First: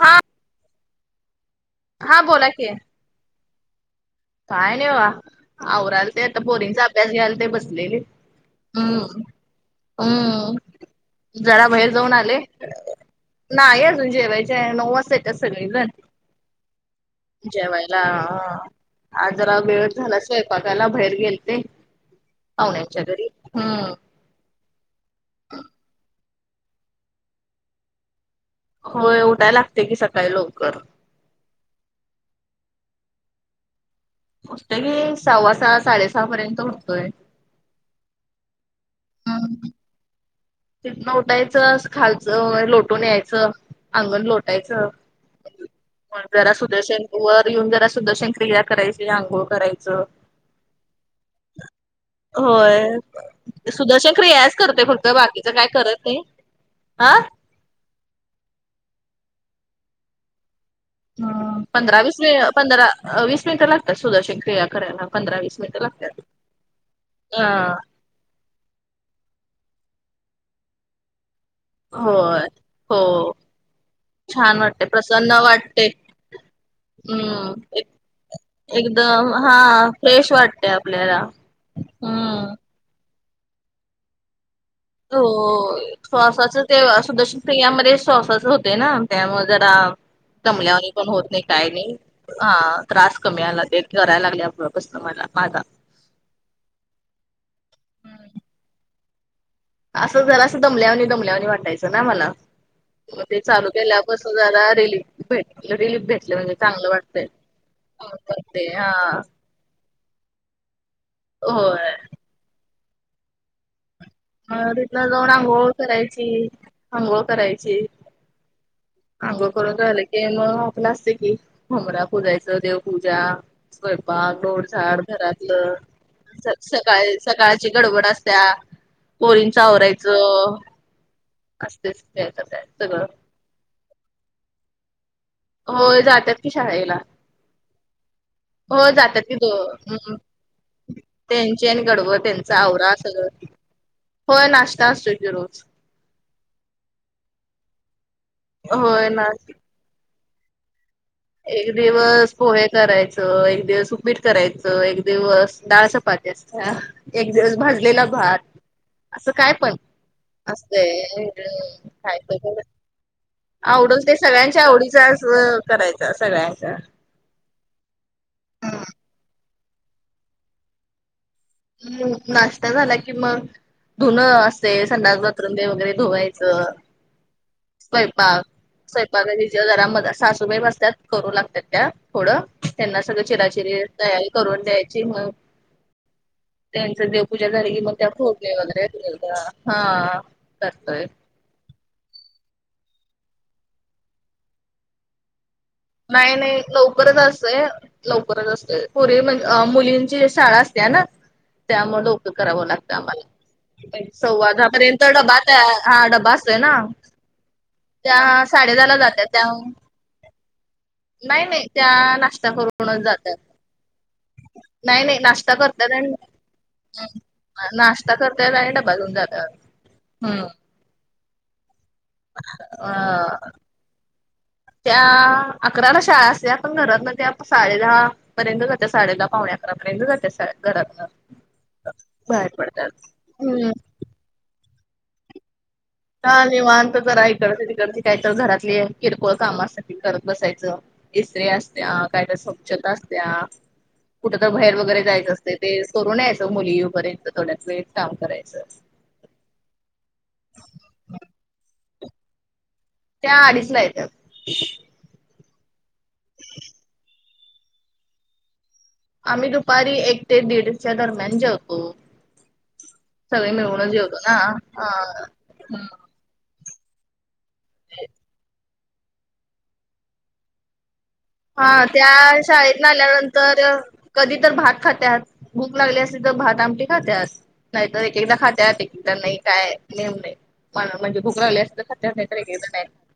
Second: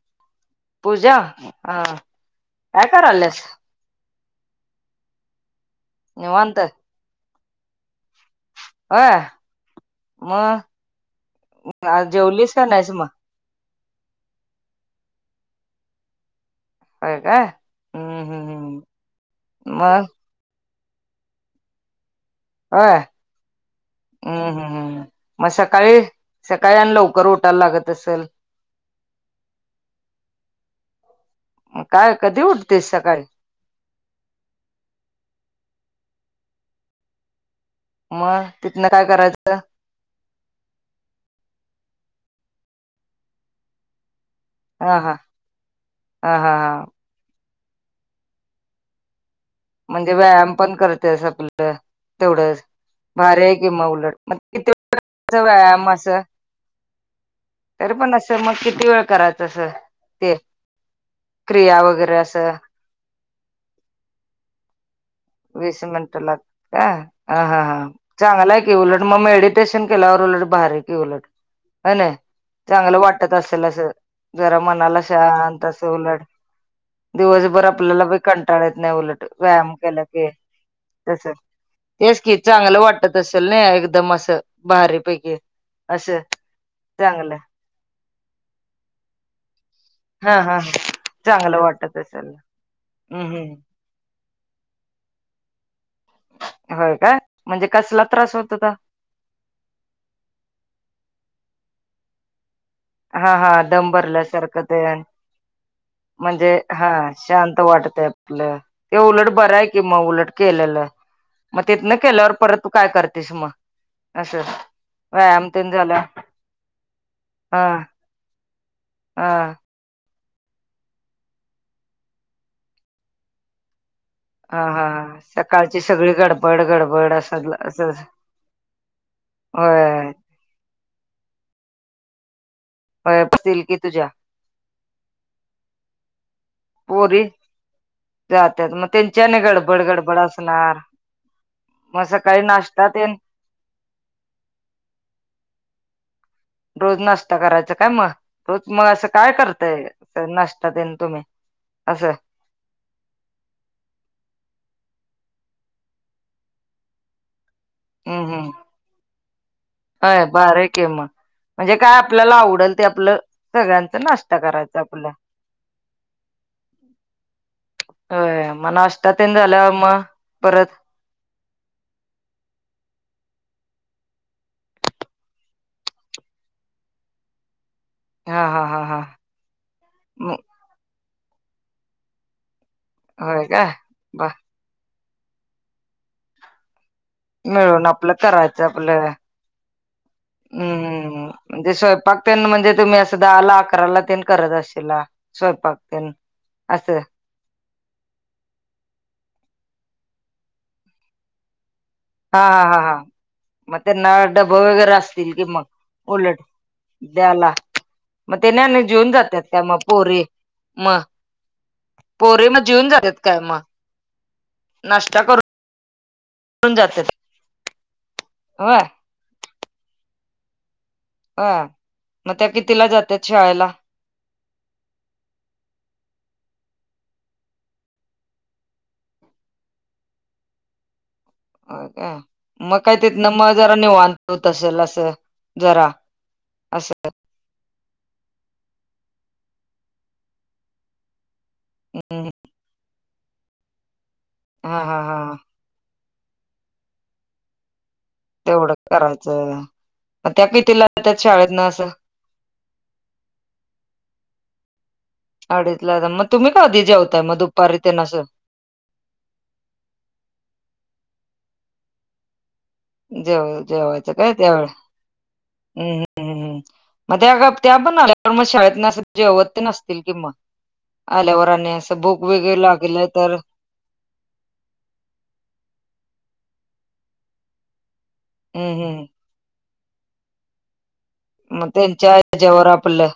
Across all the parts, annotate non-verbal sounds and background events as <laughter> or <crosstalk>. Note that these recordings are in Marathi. हा. पूजा हा, हा बोला की काय कराल्यास? काय नाही बघा, आवरालते आता निवांत पोरिंगचा अभ्यास घ्यालते बसलेले. होय हम्म हम् मग जरा बाहेर आज जाऊन आले जेवलीस का नाहीस मग नाही अजून जेवायची हाय नऊ वाजता येतात सगळी जन होय काय जेवायला. हम्म हम्म हम्म आज जरा वेळच मग झालाय स्वयंपाकाला, बाहेर गेलते होय पाहुण्यांच्या घरी हम्म, हम्म हम् हम् मग सकाळी सकाळी आणि लवकर उटायला लागत असल? होय उठाय लागते की सकाळी लवकर. म काय कधी उठतीस सकाळी? उटते की सव्वा सहा साडेसहा पर्यंत उटतोय. म तिथन काय करायचं? तिथन उटायचं खालचं वगैरे लोटून यायचं अंगण लोटायचं, हा हा हा घरा हा हा सुदर्शन वर येऊन जरा सुदर्शन क्रिया करायची आंघोळ करायची म्हणजे व्यायाम पण करते स आपल तेवढंच, होय भारी हाय कि म सुदर्शन उलट क्रियाच करते फक्त <unintelligible> बाकीच काय व्यायाम अस? करत नाही हा. तरी पण असं मग किती वेळ करायचं असं ते? क्रिया पंधरा वगैरे वीस असं पंधरा वीस मिनट लागतात सुदर्शन क्रिया करायला. वीस मिनिट लागतात काय अ हा हा हा. चांगला आहे की उलट, म मेडिटेशन केल्यावर उलट भारी की उलट. व्हय नी होय चांगलं हो वाटत असल असं छान जरा वाटते मनाला प्रसन्न शांत अस वाटते. उलड दिवसभर हम्म आपल्याला बी कंटाळा येत नाही उलट एकदम हा व्यायाम केला की फ्रेश वाटतंय आपल्याला तस तेच की हम. चांगलं वाटत असेल नाही एकदम असं? हो भारीपैकी असं श्वासाच ते आस दश चांगलं क्रिया मध्ये श्वासच होते ना त्यामुळे जरा हा हा दमल्या वाणी होत नाही चांगलं काय नाही वाटत असेल त्रास हम्म कमी हम्म आला त्या कराय लागल्या पासान मला माझा. होय काय! म्हणजे कसला त्रास होत होता? असं जरास दमल्यावनी, दमल्यावनी, वाटायचं ना मला म हा ते हा चालू दम केल्यापासून भरल्यासारखं जरा ते रिलीफ भेट रिलीफ भेटलं म्हणजे चांगलं हा वाटतय शांत <inaudible> ते उलट बरंय म उलट केलेलंय, मग होय तिथनं केल्यावर परत काय करतीस म? म तिथनं जाऊन आंघोळ झाला करायची आंघोळ हा करायची हा आंघोळ करू मग झालं की मग आपलं असते की उबंरा पुजायचा, देवपूजा स्वयंपाक हा झोड हा झाड हा घरातलं, सकाळची सगळी गडबड गडबड सकाळ असं सकाळची असं गडबड असत्या पोरींच होय आवरायचं असतेच की काय तर काय सगळच होय असतील कि तुझ्या? होय जात्यात की शाळेला पोरी जात्यात मग हो त्यांच्यी जातात की आणि गडबड दो गडबड असणार त्यांची आणि म गडबड सक काळी त्यांचा नाष्टा आवरा तेन सगळं होय नाष्टा असतोय की रोज रोज नाष्टा करायच काय म? रोज मग असं होय ना काय करतय नाष्टा तेन तुम्ही? एक असं दिवस पोहे करायचं, एक दिवस उपीट करायचं, एक दिवस डाळ चपाती असत्या एक दिवस भाजलेला हम्म भात, हम्म असं काय पण होय भारी की असतय मग म्हणजे काय आपल्याला आवडल ते आपलं <inaudible> सगळ्यांचा आवडल ते नाश्ता सगळ्यांच्या करायचा आवडी आपला <unintelligible> सगळ्याच्या- होय नाष्टा तेन झाल्यावर म परत? नाष्टा झाला कि मग? धुणं असतय संडास, बाथरूम वगरै धुवायचं स्वयंपाक, हा हा हा हा स्वयंपाकाच्या ह्याच्यावर जरा मला सासूबाई बसत्यात करू लागत्यात, त्या थोडं त्यांना सगळी होय काय चिराचिरी बा तयारी करून द्यायची मग त्यांची देवपुजा झाली की मिळून मग आपलं करायचं आपलं <inaudible> हा करतोय हम्म म्हणजे स्वयंपाक ते म्हणजे तुम्ही असं दहाला अकराला तेन करत असशीला स्वयंपाक? तेन नायी नायी असं लवकरच असतय लवकरच असतय पोरी म्हणजे मुलींची शाळा असतीया ना? त्यामुळे लव कर हा हा करावं हा लागतं हा मग आम्हाला त्यांना सव्वा डबं दहा वगैरे पर्यंत असतील डबा की तया, मग हा डबा उलट असतोय ना? द्याला त्या मग तेनी आणि साडेदहाला जेऊन जात्यात त्या काय मग पोरी मग नायी, नायी त्या पोरी नाष्टा मग जेऊन करूनच जात्यात काय मग नायी नायी नाश्ता करून नाष्टा करत्यात ून जातात आणि नाष्टा करत्यात आणि होय डबा घेऊन जात्यात हा मग त्या कितीला अ जात्यात, शाळेला? त्या अकराला शाळा असतीया पण घरातनं त्या साडेदहा पर्यंत जाते साडे दहा पावणे अकरा पर्यंत जाते घरातनं हो काय, मग काय तिथ न मग हम्म जरा निवांत होत असल असं जरा का असं निवांत जरा इकडत तिकडची काय तर घरातली किरकोळ कामं असल ती करत बसायचं इस्ञी असत्या कायत स्वच्छता असत्या कुठं तर बाहेर हा हा वगैरे जायचं हा असतय ते करून यायचं मुली यवू पर्यंत थोड्यात वेळ काम करायचं. तेवढं करायचं मग त्या कितीला येत्यात शाळेत ना असं? त्या अडीच ला येतात. अडीच ला मग तुम्ही का आधी जेवताय मग दुपारी तेन असं आम्ही दुपारी एक ते दीडच्या दरम्यान जेवतो. सगळे जेव मिळवून जेवायचं जेवतो काय ना. त्यावेळे हम्म हम्म, मग त्या - त्या पण आल्या पण मग शाळेत असं जेवत तेन असतील किं मग आल्यावर आणि हा असं त्या भूक वगैरे शाळेतनं लागलं तर आल्यानंतर कधी तर भात खात्यात, भूक लागली असली तर भात आमटी, खात्यात नाहीतर एक एकदा हम्म हम्म खात्यातं नाही काय नेम नाही म्हणजे भूक लागली मग तर त्यांच्या खत्यात नाही तर ह्याच्यावर नाही आपलं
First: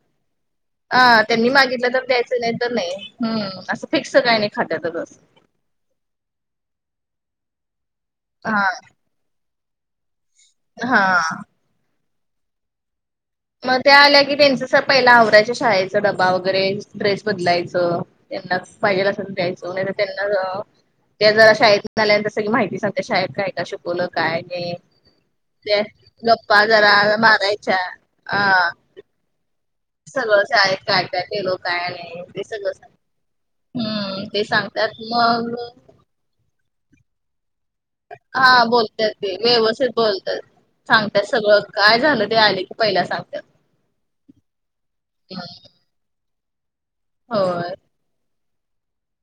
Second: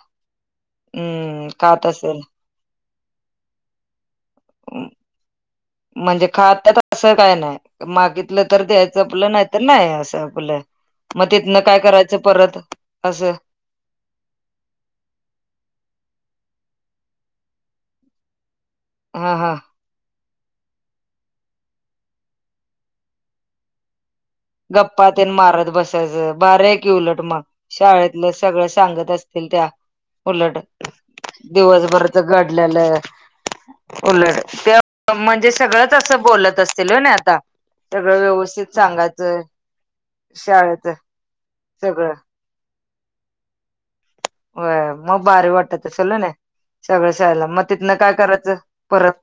अ- हम्म त्यांनी खात मागितलं तर असेल द्यायचं नाही तर नाही हम्म, असं फिक्स काही नाही खात्यातच म्हणजे खातात असं काय नाही मागितलं तर हा द्यायचं आपलं नाही तर नाही असं आपल मग हा. तिथनं, काय करायचं परत असं मग त्या आल्या की त्यांच पहिला आवऱ्याच्या शाळेचा डबा वगैरे ड्रेस बदलायचं त्यांना पाहिजे असं हा हा द्यायचं वगै त्यांना त्या जरा शाळेत आल्या सगळी माहिती सांगते शाळेत काय का शिकवलं काय नाही. गप्पा तेन मारत ते बसायचं गप्पा भारी जरा क उलट मग मारायच्या शाळेत अ सगळं, सांगत असतील त्या सगळं उलट शाळेत काय काय केलो काय नाही दिवसभरचं ते सगळं सांग घडलेलं हम्म उलट, ते त्या सांगतात म्हणजे मग सगळंच तसं बोलत असतील आता सगळं हा व्यवस्थित सांग बोलतात व्यवस्थित बोलतात चाग त्या सगळं, काय सगळं झालं ते आले की, पहिला सांगतात होय मग भारी वाटतं असेल ना सगळं शहायला मग होय. तिथनं काय करायचं परत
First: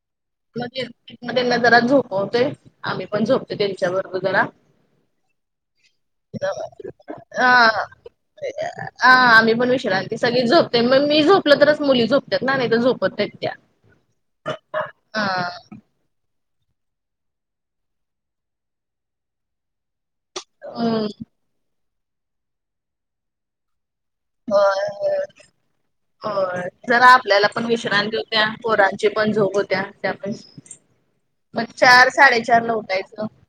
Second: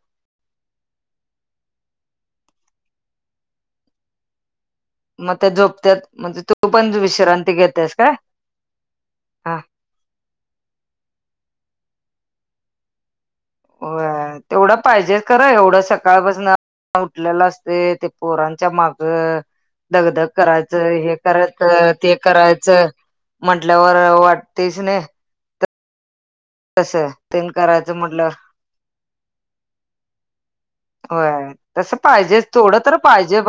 त्यांना जरा झोपवतोयं आम्ही पण झोपतो त्यांच्या बरोबर जरा मग त्या झोपतात म्हणजे तू पण विश्रांती हा घेतेसं काय? <unintelligible> हा आम्ही पण विश्रांती सगळी झोपते मग मी झोपलं तरच मुली झोपते ना नाही तर झोपत आहेत त्या होय, तेवढं पाहिजे हा करा एवढं स सकाळपासूनं उठलेलं, असते ते पोरांच्या माग धक- धक करायचं करायचं हम्म हे - करायचं ते करायचं म्हंटल्यावर वाट तेचं नाय हो जरा आपल्याला तेन पण करायचं विश्रांती म्हटलं होत्या, पोरांची पण झोप होत्या त्या पण होय मग तसं चार पाहिजे साडेचार ला थोडं तर उठायचं. पाहिजे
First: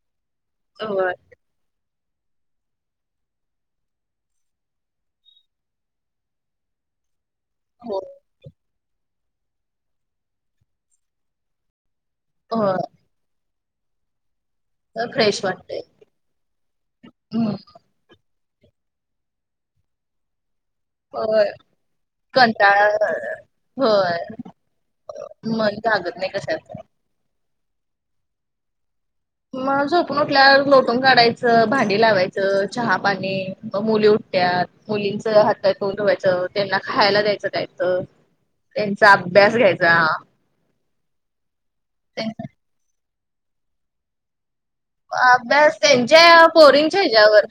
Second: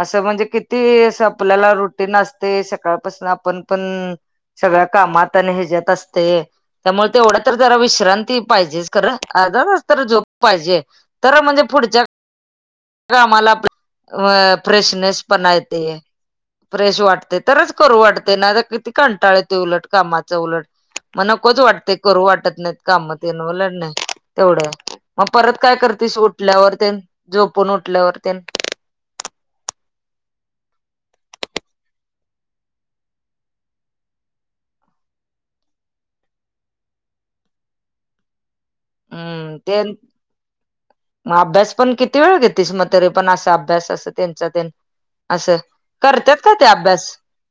असं म्हणजे किती होय. असं आपल्याला रुटीन, असते. सकाळपासून आपण पण सगळ्या कामात आणि ह्याच्यात असते. त्यामुळे तेवढं तर जरा हो विश्रांती पाहिजेचं तर अर्धा, तास तर झोप पाहिजे तर म्हणजे पुढच्या होय, कामाला आपले अ तर फ्रेशनेस फ्रेश पण येत वाटतय फ्रेश वाटते हम्म तरचं करू वाटते ना कंटाळा येतो उलट, कामाचं उलट मग होय नकोच वाटते करू वाटत नाहीत. कंटाळा काम तेल नाही होय तेवढं मग परत काय मन लागत करतेसं नाही कशाच उठल्यावर ते पण उठल्यावर तेन मग झोपून उठल्यावर लोटून, काढायचं भांडी, लावायचं चहा, पाणी म मुली उठत्या. मुलींच हातात तोंड धुवायचं त्यांना खायला द्यायचं खायचं. <inaudible> त्यांचा अभ्यास हम्म ते घ्यायचा मग अभ्यास पण किती त्यांच वेळ घेतीस मग तरी पण असा अभ्यास अस त्यांचा त्यां अभ्यास त्यांच्या पोरींच्या ह्याच्यावर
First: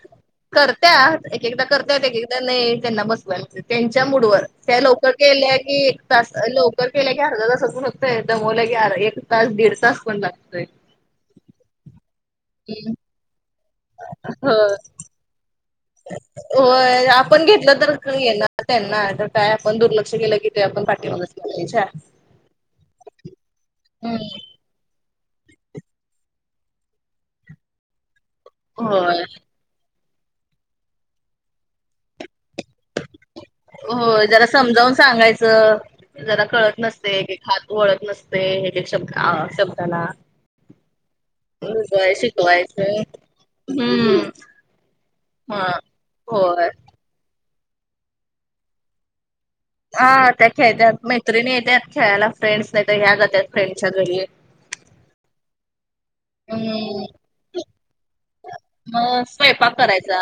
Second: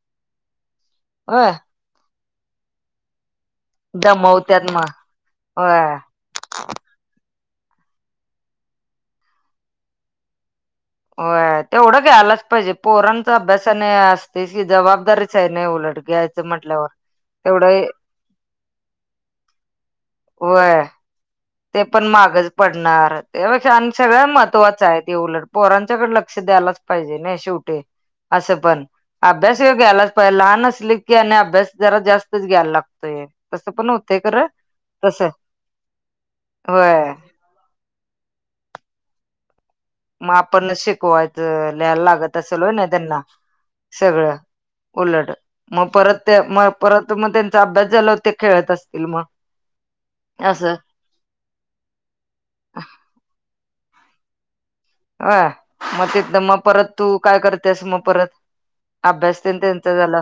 करत्या एक होय एकदा करतात एक नाही त्यांना बसवा लागते त्यांच्या मुडवर दमवत्यात त्या मग लवकर गेल्या होय की तास लवकर केल्या की अर्धा तास पण होतय दमवल की अ एक तास दीड तास पण लागतोय होय तेवढ घ्यायलाच पाहिजे पोरणचा अभ्यास नाही असतेस हो की जबाबदारीच आहे नाही उलट घ्यायच म्ह हो आपण घेतल तर येणार त्यांना तर काय आपण दुर्लक्ष केल की ते व्हय. आपण पाठव ते पण मागच पडणार त्यापेक्षा आणि सगळ्या महत्त्वाच आहेत ते उलट पोरांच्याकडे लक्ष द्यायलाच पाहिजे नाही शेवटी अस पण होय अभ्यास घ्यायलाच पाहिजे लहान असले की आणि अभ्यास जरा जास्तच घ्यायला लागतोय तसं पण होतंय हो जरा खरं समजावुन तसं सांगायच जरा कळत नसते होय एक हात वळत नसते हे एक शब्द शब्द मग आपणच शिकवायच लिहाला लागत असेल होय ना शिकवायचं त्यांना हम्म सगळ उलट हा मग परत त्या होय मग परत तर मग त्यांचा अभ्यास झाला वर ते खेळत असतील मग हा त्या असं खेळतात मैत्रिणी येतात खेळायला फ्रेंड्स नाही तर ह्या जातात फ्रेंडच्या घरी ह मग तिथं मग परत हम्म तु काय करतेस मग परत मग अभ्यास तेन स्वयंपाक त्यांचा झाला करायचा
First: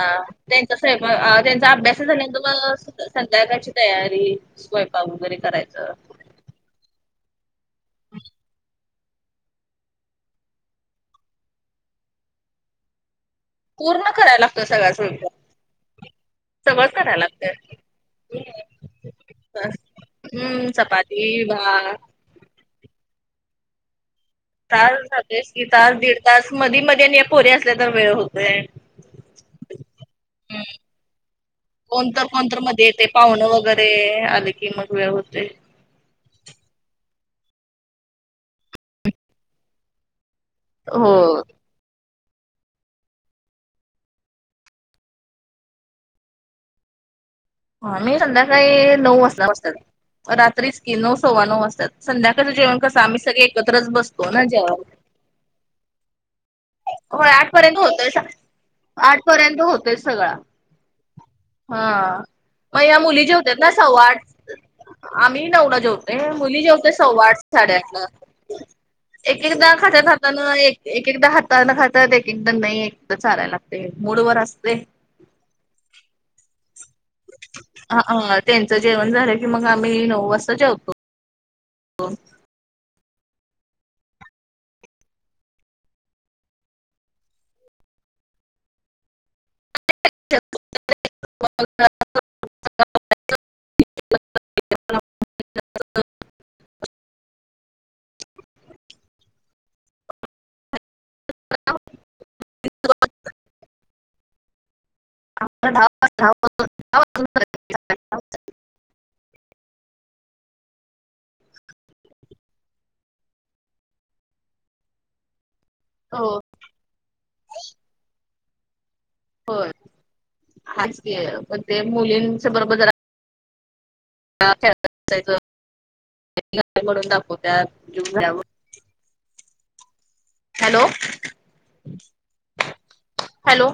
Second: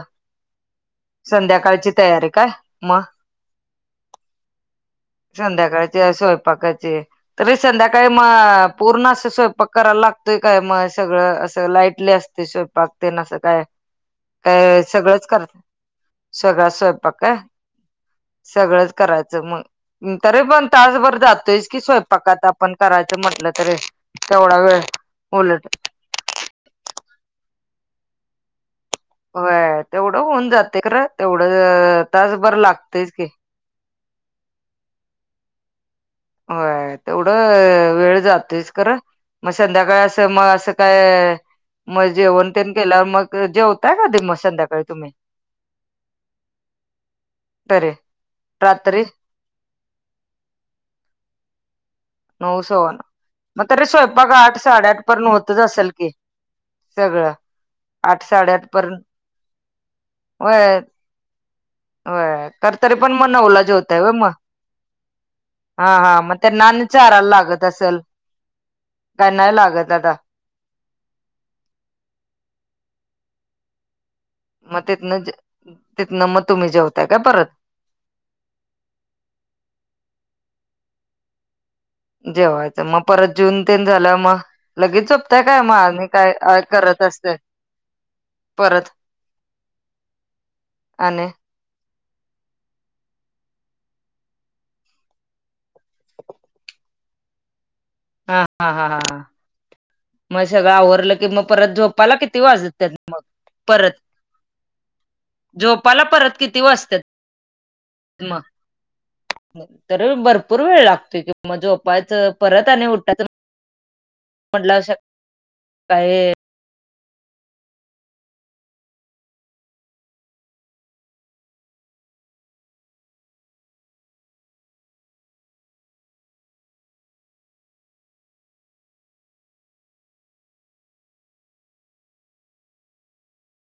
त्यांचा स्वयंपाक त्यांचा संध्याकाळची अभ्यास तयारी झाल्यानंतर काय मग संध्याकाळयची तयारी स्वयंपाक वगैरे करायच संध्याकाळची स्वयंपाकाची तरी संध्याकाळी म पुर्ण अस प करायला लागतोय काय मग सगळ अस लाईटली असते स्वयंपाक ते नास काय पूर्ण करायला लागतं तर सगळा सगळच स्वयंपाक करत सगळा सगळंच स्वयंपाक करायला का लागतं सगळच करायच मग तरी पण हम्म तासभर चपाती जातोय च की भात स्व पकात आपण करायच म्हटल तरी तेवढा वेळ तास जातस की उलट तास दीड तास मधी मध्ये आणि पोरीे असल्या तर वेळ होतोय- होय तेवढ होऊन जाते कारण तेवढ तासभर लागतेच की ते आले की मग वेळ होते होय तेवढ वेळ जातोयच खरच मग संध्याकाळी अस मग अस हो काय मग जेवण ते केल्यावर मग जेवताय कधी मग संध्याकाळी तुम्ही तरी आम्ही संध्याकाळी रात्री नऊ वाजता बसतात रात्रीच की नऊ सव्वा नऊ वाजतात संध्याकाळच नऊ जेवण सव्वा कस नऊ आम्ही सगळे मग तरी एकत्रच बसतो स्वयंपाक ना आठ जेवायला साडेआठ पर्यंत होतच असेल की होय सगळं आठपर्यंत होतस आठ साडेआठ पर्यंत आठ पर्यंत होतस सगळा होय हा मग होय तर पण तरी या मुली मग जे होत्या नऊला ना जेवताय होय सव्वाआठ मग आम्ही नऊला हा हा जेवतोय मग मुली त्यांना आणि जेवते सव्वा चारायला आठ लागत साडेआठ असेल ला- काय एक नाही एकदा लागत खात्या आता खात एकदा हाताना खातात एक एकदा नाही एक चालायला लागते मुडवर अस मग तिथन तिथन मग तुम्ही जेवताय काय परत होवु न त्यांच जेवण झाल की मग आम्ही नऊ वाजता जेवतो जेवायच मग परत जेवुन तेन झाल्यावर मग लगेच झोपताय काय मग आणि काय करत असते परत आणि <unintelligible> <inaudible> <inaudible> <unintelligible> हां -हां - हां हां मंग सगळं आवरलं की मंग परंत झोपायला किती वाजतं त्यांत मंग परंत, झोपायंला परंत किती वाजते मंग? तरी भरंपूर वेळ लागतो की मं झोपाचं परंत आणि उठांयचं- म्हणल्यांवर हो सकाळीं- होयं हांच कि ते मुलींच्या बरोबर जरां म्हणूंन दाखवते हॅलो हॅलो.